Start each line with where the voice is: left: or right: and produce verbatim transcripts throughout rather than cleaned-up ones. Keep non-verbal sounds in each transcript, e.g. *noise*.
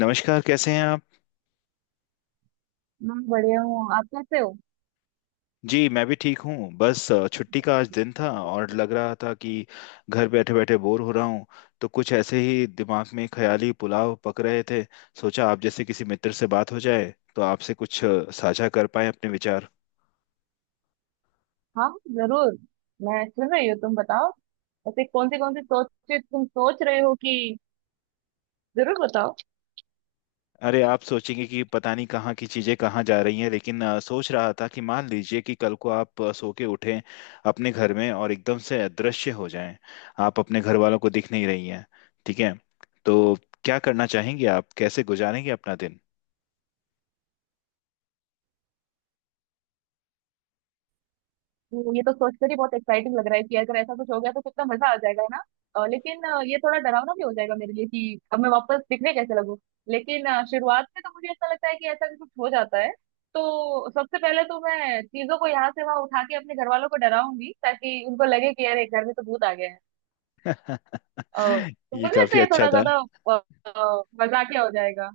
left: नमस्कार। कैसे हैं आप?
right: मैं बढ़िया हूँ। आप कैसे हो?
left: जी, मैं भी ठीक हूँ। बस अ, छुट्टी का आज दिन था और लग रहा था कि घर बैठे बैठे बोर हो रहा हूँ। तो कुछ ऐसे ही दिमाग में ख्याली पुलाव पक रहे थे। सोचा, आप जैसे किसी मित्र से बात हो जाए तो आपसे कुछ अ, साझा कर पाए अपने विचार।
right: हाँ, जरूर। मैं सुन रही हूँ, तुम बताओ। ऐसे कौन सी कौन सी सोच तुम सोच रहे हो कि, जरूर बताओ।
left: अरे, आप सोचेंगे कि पता नहीं कहाँ की चीजें कहाँ जा रही हैं, लेकिन अ, सोच रहा था कि मान लीजिए कि कल को आप अ, सो के उठें अपने घर में, और एकदम से अदृश्य हो जाएं। आप अपने घर वालों को दिख नहीं रही हैं, ठीक है? तो क्या करना चाहेंगे आप? कैसे गुजारेंगे अपना दिन?
right: तो ये तो सोचकर ही बहुत एक्साइटिंग लग रहा है कि अगर ऐसा कुछ हो गया तो कितना मजा आ जाएगा, है ना। अ, लेकिन अ, ये थोड़ा डरावना भी हो जाएगा मेरे लिए कि अब मैं वापस दिखने कैसे लगूं। लेकिन अ, शुरुआत में तो मुझे ऐसा लगता है कि ऐसा भी कुछ हो जाता है तो सबसे पहले तो मैं चीजों को यहाँ से वहां उठा के अपने घर वालों को डराऊंगी, ताकि उनको लगे कि अरे घर में तो भूत आ गया है। अ,
left: *laughs*
right: तो
left: ये
right: मुझे लगता
left: काफी
right: है ये
left: अच्छा
right: थोड़ा
left: था।
right: ज्यादा अ, मजाकिया हो जाएगा,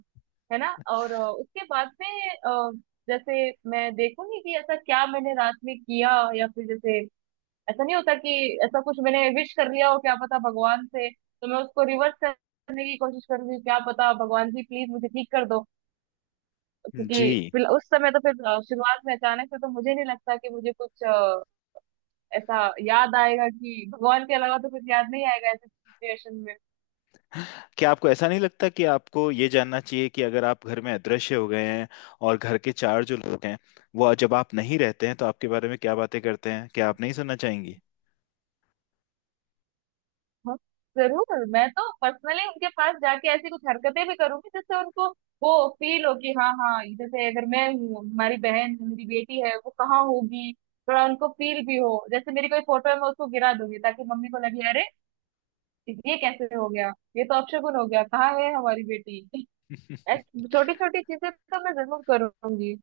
right: है ना। और अ, उसके बाद में अ, जैसे मैं देखूंगी कि ऐसा क्या मैंने रात में किया, या फिर जैसे ऐसा नहीं होता कि ऐसा कुछ मैंने विश कर लिया हो, क्या पता भगवान से। तो मैं उसको रिवर्स करने की कोशिश करूंगी, क्या पता, भगवान जी प्लीज मुझे ठीक कर दो।
left: जी।
right: क्योंकि फिर उस समय तो फिर अ, शुरुआत में अचानक से तो मुझे नहीं लगता कि मुझे कुछ अ, ऐसा याद आएगा कि भगवान के अलावा तो कुछ याद नहीं आएगा ऐसी सिचुएशन में।
left: क्या आपको ऐसा नहीं लगता कि आपको ये जानना चाहिए कि अगर आप घर में अदृश्य हो गए हैं, और घर के चार जो लोग हैं वो जब आप नहीं रहते हैं तो आपके बारे में क्या बातें करते हैं? क्या आप नहीं सुनना चाहेंगी?
right: हाँ, जरूर। मैं तो पर्सनली उनके पास जाके ऐसी कुछ हरकतें भी करूंगी जिससे उनको वो फील हो कि हाँ हाँ, जैसे अगर मैं हूँ, हमारी बहन है, मेरी बेटी है वो कहाँ होगी। थोड़ा उनको फील भी हो, जैसे मेरी कोई फोटो है मैं उसको गिरा दूंगी ताकि मम्मी को लगे, अरे ये कैसे हो गया, ये तो अपशगुन हो गया, कहाँ है हमारी बेटी। *laughs*
left: *laughs*
right: छोटी छोटी चीजें तो मैं जरूर करूंगी।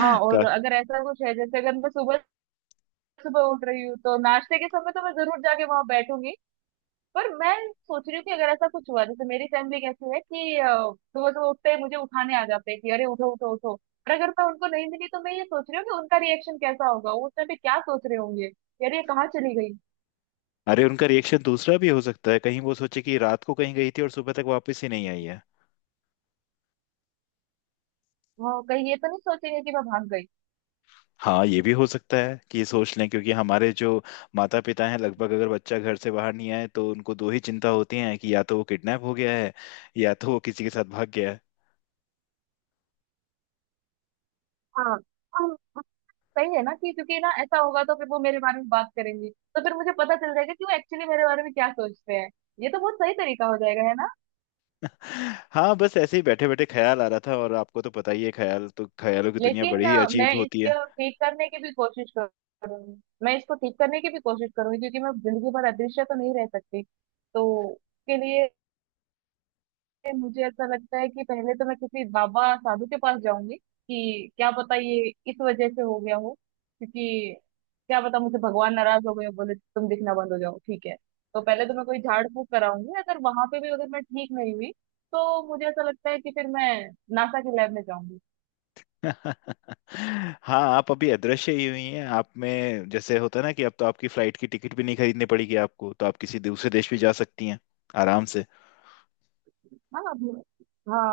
right: हाँ, और
left: का,
right: अगर ऐसा कुछ है जैसे अगर मैं सुबह सुबह उठ रही हूँ तो नाश्ते के समय तो मैं जरूर जाके वहां बैठूंगी। पर मैं सोच रही हूँ कि अगर ऐसा कुछ हुआ, जैसे मेरी फैमिली कैसी है कि अ, सुबह सुबह उठते ही मुझे उठाने आ जाते हैं कि अरे उठो उठो उठो। पर अगर मैं उनको नहीं मिली तो मैं ये सोच रही हूँ कि उनका रिएक्शन कैसा होगा, वो उस टाइम पे क्या सोच रहे होंगे कि अरे ये कहाँ चली गई।
left: अरे, उनका रिएक्शन दूसरा भी हो सकता है। कहीं वो सोचे कि रात को कहीं गई थी और सुबह तक वापस ही नहीं आई है।
right: हाँ, कहीं ये तो नहीं सोचेंगे कि मैं भाग गई।
left: हाँ, ये भी हो सकता है कि ये सोच लें, क्योंकि हमारे जो माता पिता हैं, लगभग अगर बच्चा घर से बाहर नहीं आए तो उनको दो ही चिंता होती हैं कि या तो वो किडनैप हो गया है, या तो वो किसी के साथ भाग गया है।
right: हाँ। हम। सही है ना कि, क्योंकि ना ऐसा होगा तो फिर वो मेरे बारे में बात करेंगे तो फिर मुझे पता चल जाएगा कि वो एक्चुअली मेरे बारे में क्या सोचते हैं। ये तो बहुत सही तरीका हो जाएगा, है ना।
left: *laughs* हाँ, बस ऐसे ही बैठे बैठे ख्याल आ रहा था, और आपको तो पता ही है, ख्याल तो ख्यालों की दुनिया
right: लेकिन
left: बड़ी ही
right: अ,
left: अजीब
right: मैं
left: होती है।
right: इसको ठीक करने की भी कोशिश करूंगी। मैं इसको ठीक करने की भी कोशिश करूंगी क्योंकि मैं जिंदगी भर अदृश्य तो नहीं रह सकती। तो उसके लिए मुझे ऐसा लगता है कि पहले तो मैं किसी बाबा साधु के पास जाऊंगी कि क्या पता ये इस वजह से हो गया हो। क्योंकि क्या पता मुझे भगवान नाराज हो गए, बोले तुम दिखना बंद हो जाओ, ठीक है। तो पहले तो मैं कोई झाड़ फूक कराऊंगी। अगर वहां पे भी अगर मैं ठीक नहीं हुई तो मुझे ऐसा लगता है कि फिर मैं नासा के लैब में जाऊंगी।
left: *laughs* हाँ, आप अभी अदृश्य ही हुई हैं। आप में जैसे होता है ना कि अब तो आपकी फ्लाइट की टिकट भी नहीं खरीदनी पड़ेगी आपको, तो आप किसी दूसरे देश भी जा सकती हैं, आराम से।
right: हाँ अब- हाँ,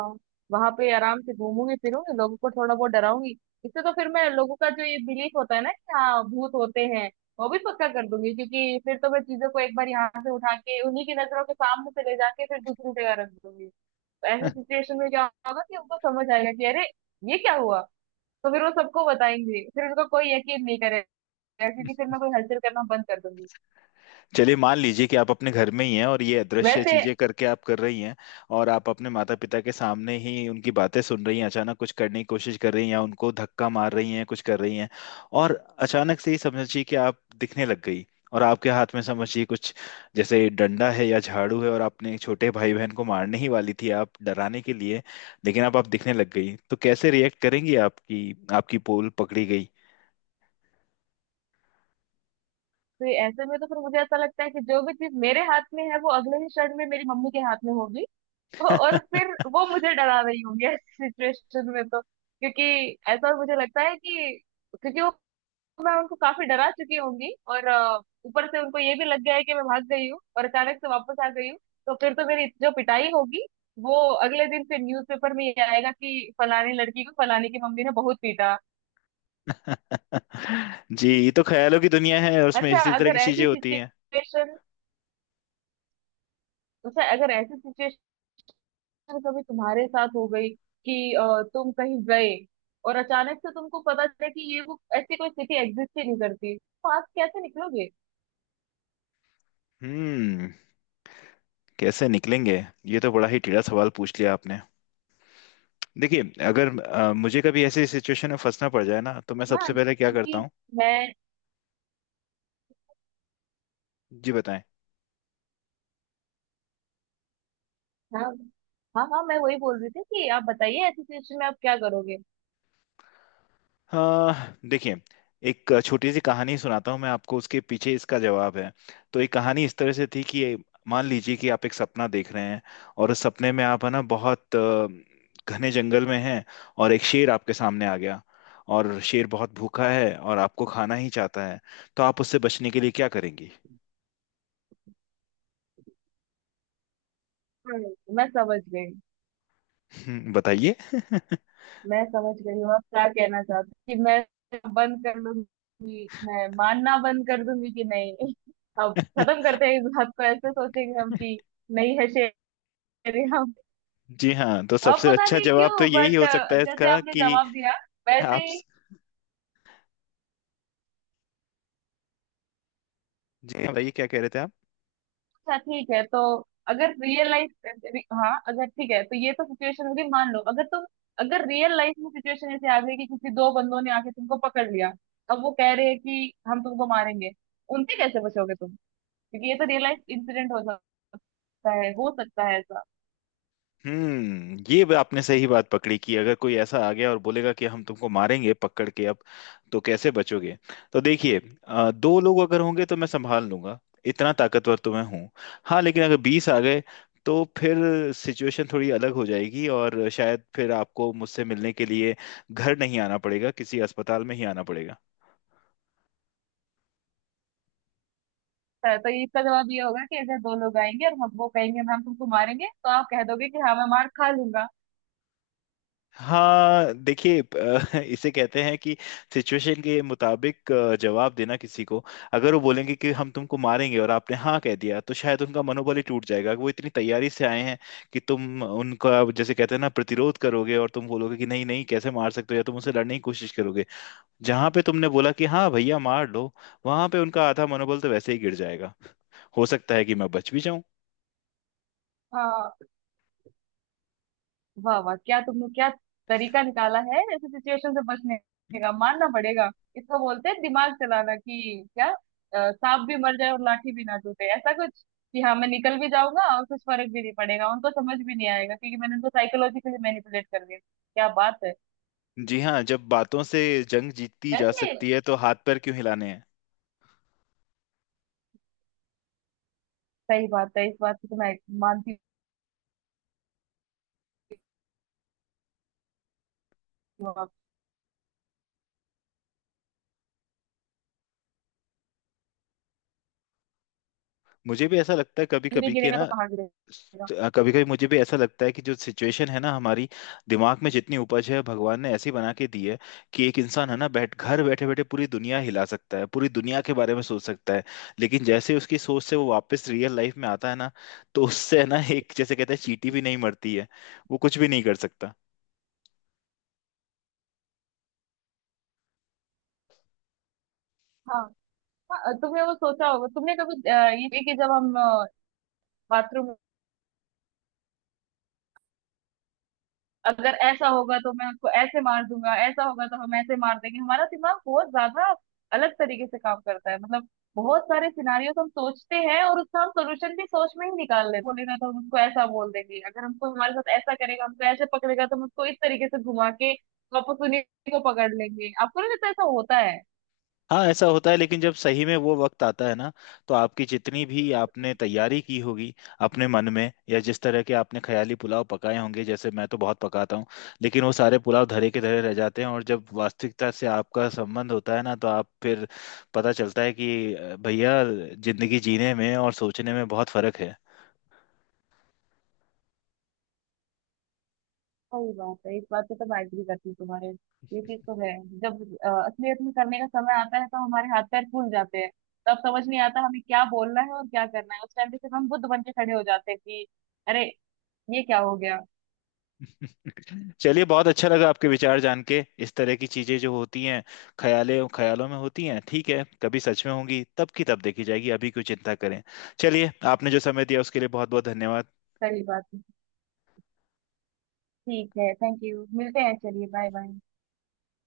right: वहां पे आराम से घूमूंगी फिरूंगी, लोगों को थोड़ा बहुत डराऊंगी। इससे तो फिर मैं लोगों का जो ये बिलीफ होता है ना कि हाँ भूत होते हैं, वो भी पक्का कर दूंगी। क्योंकि फिर तो मैं चीजों को एक बार यहाँ से उठा के उन्हीं की नजरों के सामने से ले जाके फिर दूसरी जगह रख दूंगी। तो ऐसे सिचुएशन में क्या होगा कि उनको समझ आएगा कि अरे ये क्या हुआ। तो फिर वो सबको बताएंगे, फिर उनको कोई यकीन नहीं करेगा क्योंकि फिर मैं कोई हलचल करना बंद कर दूंगी।
left: चलिए, मान लीजिए कि आप अपने घर में ही हैं और ये अदृश्य
right: वैसे,
left: चीजें करके आप कर रही हैं, और आप अपने माता पिता के सामने ही उनकी बातें सुन रही हैं, अचानक कुछ करने की कोशिश कर रही हैं या उनको धक्का मार रही हैं, कुछ कर रही हैं। और अचानक से ही समझिए कि आप दिखने लग गई, और आपके हाथ में समझिए कुछ जैसे डंडा है या झाड़ू है, और आपने एक छोटे भाई बहन को मारने ही वाली थी, आप डराने के लिए। लेकिन अब आप दिखने लग गई, तो कैसे रिएक्ट करेंगी? आपकी आपकी पोल पकड़ी गई।
right: तो ऐसे में तो फिर मुझे ऐसा लगता है कि जो भी चीज मेरे हाथ में है वो अगले ही क्षण में मेरी मम्मी के हाथ में होगी। और फिर
left: *laughs*
right: वो मुझे डरा रही होंगी ऐसी सिचुएशन में, तो क्योंकि ऐसा मुझे लगता है कि, क्योंकि वो मैं उनको काफी डरा चुकी होंगी। और अ, ऊपर से उनको ये भी लग गया है कि मैं भाग गई हूँ और अचानक से वापस आ गई हूँ। तो फिर तो मेरी जो पिटाई होगी वो अगले दिन फिर न्यूज़पेपर में ये आएगा कि फलानी लड़की को फलानी की मम्मी ने बहुत पीटा।
left: *laughs* जी, ये तो ख्यालों की दुनिया है, और उसमें
right: अच्छा
left: इसी तरह
right: अगर
left: की चीजें
right: ऐसी
left: होती हैं।
right: सिचुएशन अच्छा अगर ऐसी सिचुएशन अगर कभी तुम्हारे साथ हो गई कि अ, तुम कहीं गए और अचानक से तुमको पता चले कि ये वो ऐसी कोई स्थिति एग्जिस्ट ही नहीं करती, तो आप कैसे निकलोगे?
left: हम्म कैसे निकलेंगे? ये तो बड़ा ही टेढ़ा सवाल पूछ लिया आपने। देखिए, अगर अ, मुझे कभी ऐसी सिचुएशन में फंसना पड़ जाए ना, तो मैं सबसे
right: हाँ
left: पहले क्या करता
right: क्योंकि
left: हूँ?
right: मैं
left: जी, बताएं।
right: हाँ हाँ हाँ मैं वही बोल रही थी कि आप बताइए ऐसी सिचुएशन में आप क्या करोगे।
left: हाँ, देखिए। एक छोटी सी कहानी सुनाता हूँ मैं आपको, उसके पीछे इसका जवाब है। तो एक कहानी इस तरह से थी कि मान लीजिए कि आप एक सपना देख रहे हैं, और उस सपने में आप है ना, बहुत अ, घने जंगल में हैं। और एक शेर आपके सामने आ गया, और शेर बहुत भूखा है और आपको खाना ही चाहता है। तो आप उससे बचने के लिए क्या करेंगी?
right: हाँ, मैं समझ गई।
left: *laughs* बताइए।
right: मैं समझ गई हूँ आप क्या कहना चाहते हो कि मैं बंद कर लूंगी, मैं मानना बंद कर दूंगी कि नहीं। *laughs* अब खत्म
left: *laughs*
right: करते हैं इस बात को, ऐसे सोचेंगे हम कि नहीं है शेर।
left: जी हाँ, तो
right: अब
left: सबसे
right: पता
left: अच्छा
right: नहीं
left: जवाब तो
right: क्यों
left: यही
right: बट
left: हो सकता है
right: जैसे
left: इसका,
right: आपने
left: कि
right: जवाब दिया वैसे
left: आप।
right: ही।
left: जी हाँ, बताइए क्या कह रहे थे आप।
right: अच्छा, ठीक है, तो अगर रियल लाइफ, हाँ अगर ठीक है, तो ये तो सिचुएशन होगी, मान लो अगर तुम, अगर रियल लाइफ में सिचुएशन ऐसे आ गई कि किसी दो बंदों ने आके तुमको पकड़ लिया, अब वो कह रहे हैं कि हम तुमको मारेंगे, उनसे कैसे बचोगे तुम? क्योंकि ये तो रियल लाइफ इंसिडेंट हो सकता है, हो सकता है ऐसा।
left: हम्म ये भी आपने सही बात पकड़ी कि अगर कोई ऐसा आ गया और बोलेगा कि हम तुमको मारेंगे, पकड़ के, अब तो कैसे बचोगे? तो देखिए, अ, दो लोग अगर होंगे तो मैं संभाल लूंगा। इतना ताकतवर तो मैं हूँ। हाँ, लेकिन अगर बीस आ गए तो फिर सिचुएशन थोड़ी अलग हो जाएगी, और शायद फिर आपको मुझसे मिलने के लिए घर नहीं आना पड़ेगा, किसी अस्पताल में ही आना पड़ेगा।
right: तो तो इसका जवाब ये होगा कि अगर दो लोग आएंगे और हम, वो कहेंगे हम तुमको मारेंगे तो आप कह दोगे कि हाँ मैं मार खा लूंगा।
left: हाँ, देखिए। अ, *laughs* इसे कहते हैं कि सिचुएशन के मुताबिक अ, जवाब देना किसी को। अगर वो बोलेंगे कि हम तुमको मारेंगे और आपने हाँ कह दिया, तो शायद उनका मनोबल ही टूट जाएगा। वो इतनी तैयारी से आए हैं कि तुम उनका, जैसे कहते हैं ना, प्रतिरोध करोगे और तुम बोलोगे कि नहीं नहीं, कैसे मार सकते हो, या तुम उनसे लड़ने की कोशिश करोगे। जहां पे तुमने बोला कि हाँ भैया, मार लो, वहां पे उनका आधा मनोबल तो वैसे ही गिर जाएगा। हो सकता है कि मैं बच भी जाऊं।
right: हाँ, वाह वाह, क्या तुमने क्या तरीका निकाला है ऐसे सिचुएशन से बचने का, मानना पड़ेगा। इसको बोलते हैं दिमाग चलाना कि क्या, अ, सांप भी मर जाए और लाठी भी ना टूटे, ऐसा कुछ कि हाँ मैं निकल भी जाऊंगा और कुछ फर्क भी नहीं पड़ेगा, उनको समझ भी नहीं आएगा क्योंकि मैंने उनको साइकोलॉजिकली मैनिपुलेट कर दिया। क्या बात है।
left: जी हाँ, जब बातों से जंग जीती जा
right: वैसे
left: सकती है तो हाथ पैर क्यों हिलाने हैं?
right: सही बात है, इस बात की तो मैं मानती हूँ
left: मुझे भी ऐसा लगता है कभी
right: आपकी। नहीं
left: कभी कि
right: गिरेगा तो
left: ना,
right: कहाँ गिरेगा।
left: कभी कभी मुझे भी ऐसा लगता है कि जो सिचुएशन है ना हमारी, दिमाग में जितनी उपज है भगवान ने ऐसी बना के दी है कि एक इंसान है ना, बैठ घर बैठे बैठे पूरी दुनिया हिला सकता है, पूरी दुनिया के बारे में सोच सकता है। लेकिन जैसे उसकी सोच से वो वापस रियल लाइफ में आता है ना, तो उससे है ना, एक जैसे कहते हैं, चींटी भी नहीं मरती है, वो कुछ भी नहीं कर सकता।
right: हाँ, हाँ, तुमने वो सोचा होगा तुमने कभी अ, ये कि जब हम बाथरूम, अगर ऐसा होगा तो मैं उसको ऐसे मार दूंगा, ऐसा होगा तो हम ऐसे मार देंगे। हमारा दिमाग बहुत ज्यादा अलग तरीके से काम करता है, मतलब बहुत सारे सिनारियोस हम सोचते हैं और उसका हम सोल्यूशन भी सोच में ही निकाल लेते हैं। बोलेगा तो हम उसको ऐसा बोल देंगे, अगर हमको, हमारे साथ ऐसा करेगा, हमको ऐसे पकड़ेगा तो हम उसको इस तरीके से घुमा के वापस उन्हीं को पकड़ लेंगे। आपको नहीं लगता ऐसा होता है?
left: हाँ, ऐसा होता है, लेकिन जब सही में वो वक्त आता है ना, तो आपकी जितनी भी आपने तैयारी की होगी अपने मन में, या जिस तरह के आपने ख्याली पुलाव पकाए होंगे, जैसे मैं तो बहुत पकाता हूँ, लेकिन वो सारे पुलाव धरे के धरे रह जाते हैं। और जब वास्तविकता से आपका संबंध होता है ना, तो आप फिर पता चलता है कि अ, भैया, जिंदगी जीने में और सोचने में बहुत फर्क है।
right: सही बात है, इस बात पे तो मैं एग्री करती हूँ तुम्हारे। ये चीज तो है, जब अ, असलियत में करने का समय आता है तो हमारे हाथ पैर फूल जाते हैं। तब समझ नहीं आता हमें क्या बोलना है और क्या करना है, उस टाइम पे सिर्फ हम बुद्ध बन के खड़े हो जाते हैं कि अरे ये क्या हो गया।
left: *laughs* चलिए, बहुत अच्छा लगा आपके विचार जान के। इस तरह की चीजें जो होती हैं ख्याले ख्यालों में होती हैं, ठीक है? कभी सच में होंगी तब की तब देखी जाएगी, अभी क्यों चिंता करें। चलिए, आपने जो समय दिया उसके लिए बहुत बहुत धन्यवाद।
right: सही बात है, ठीक है, थैंक यू, मिलते हैं, चलिए बाय बाय।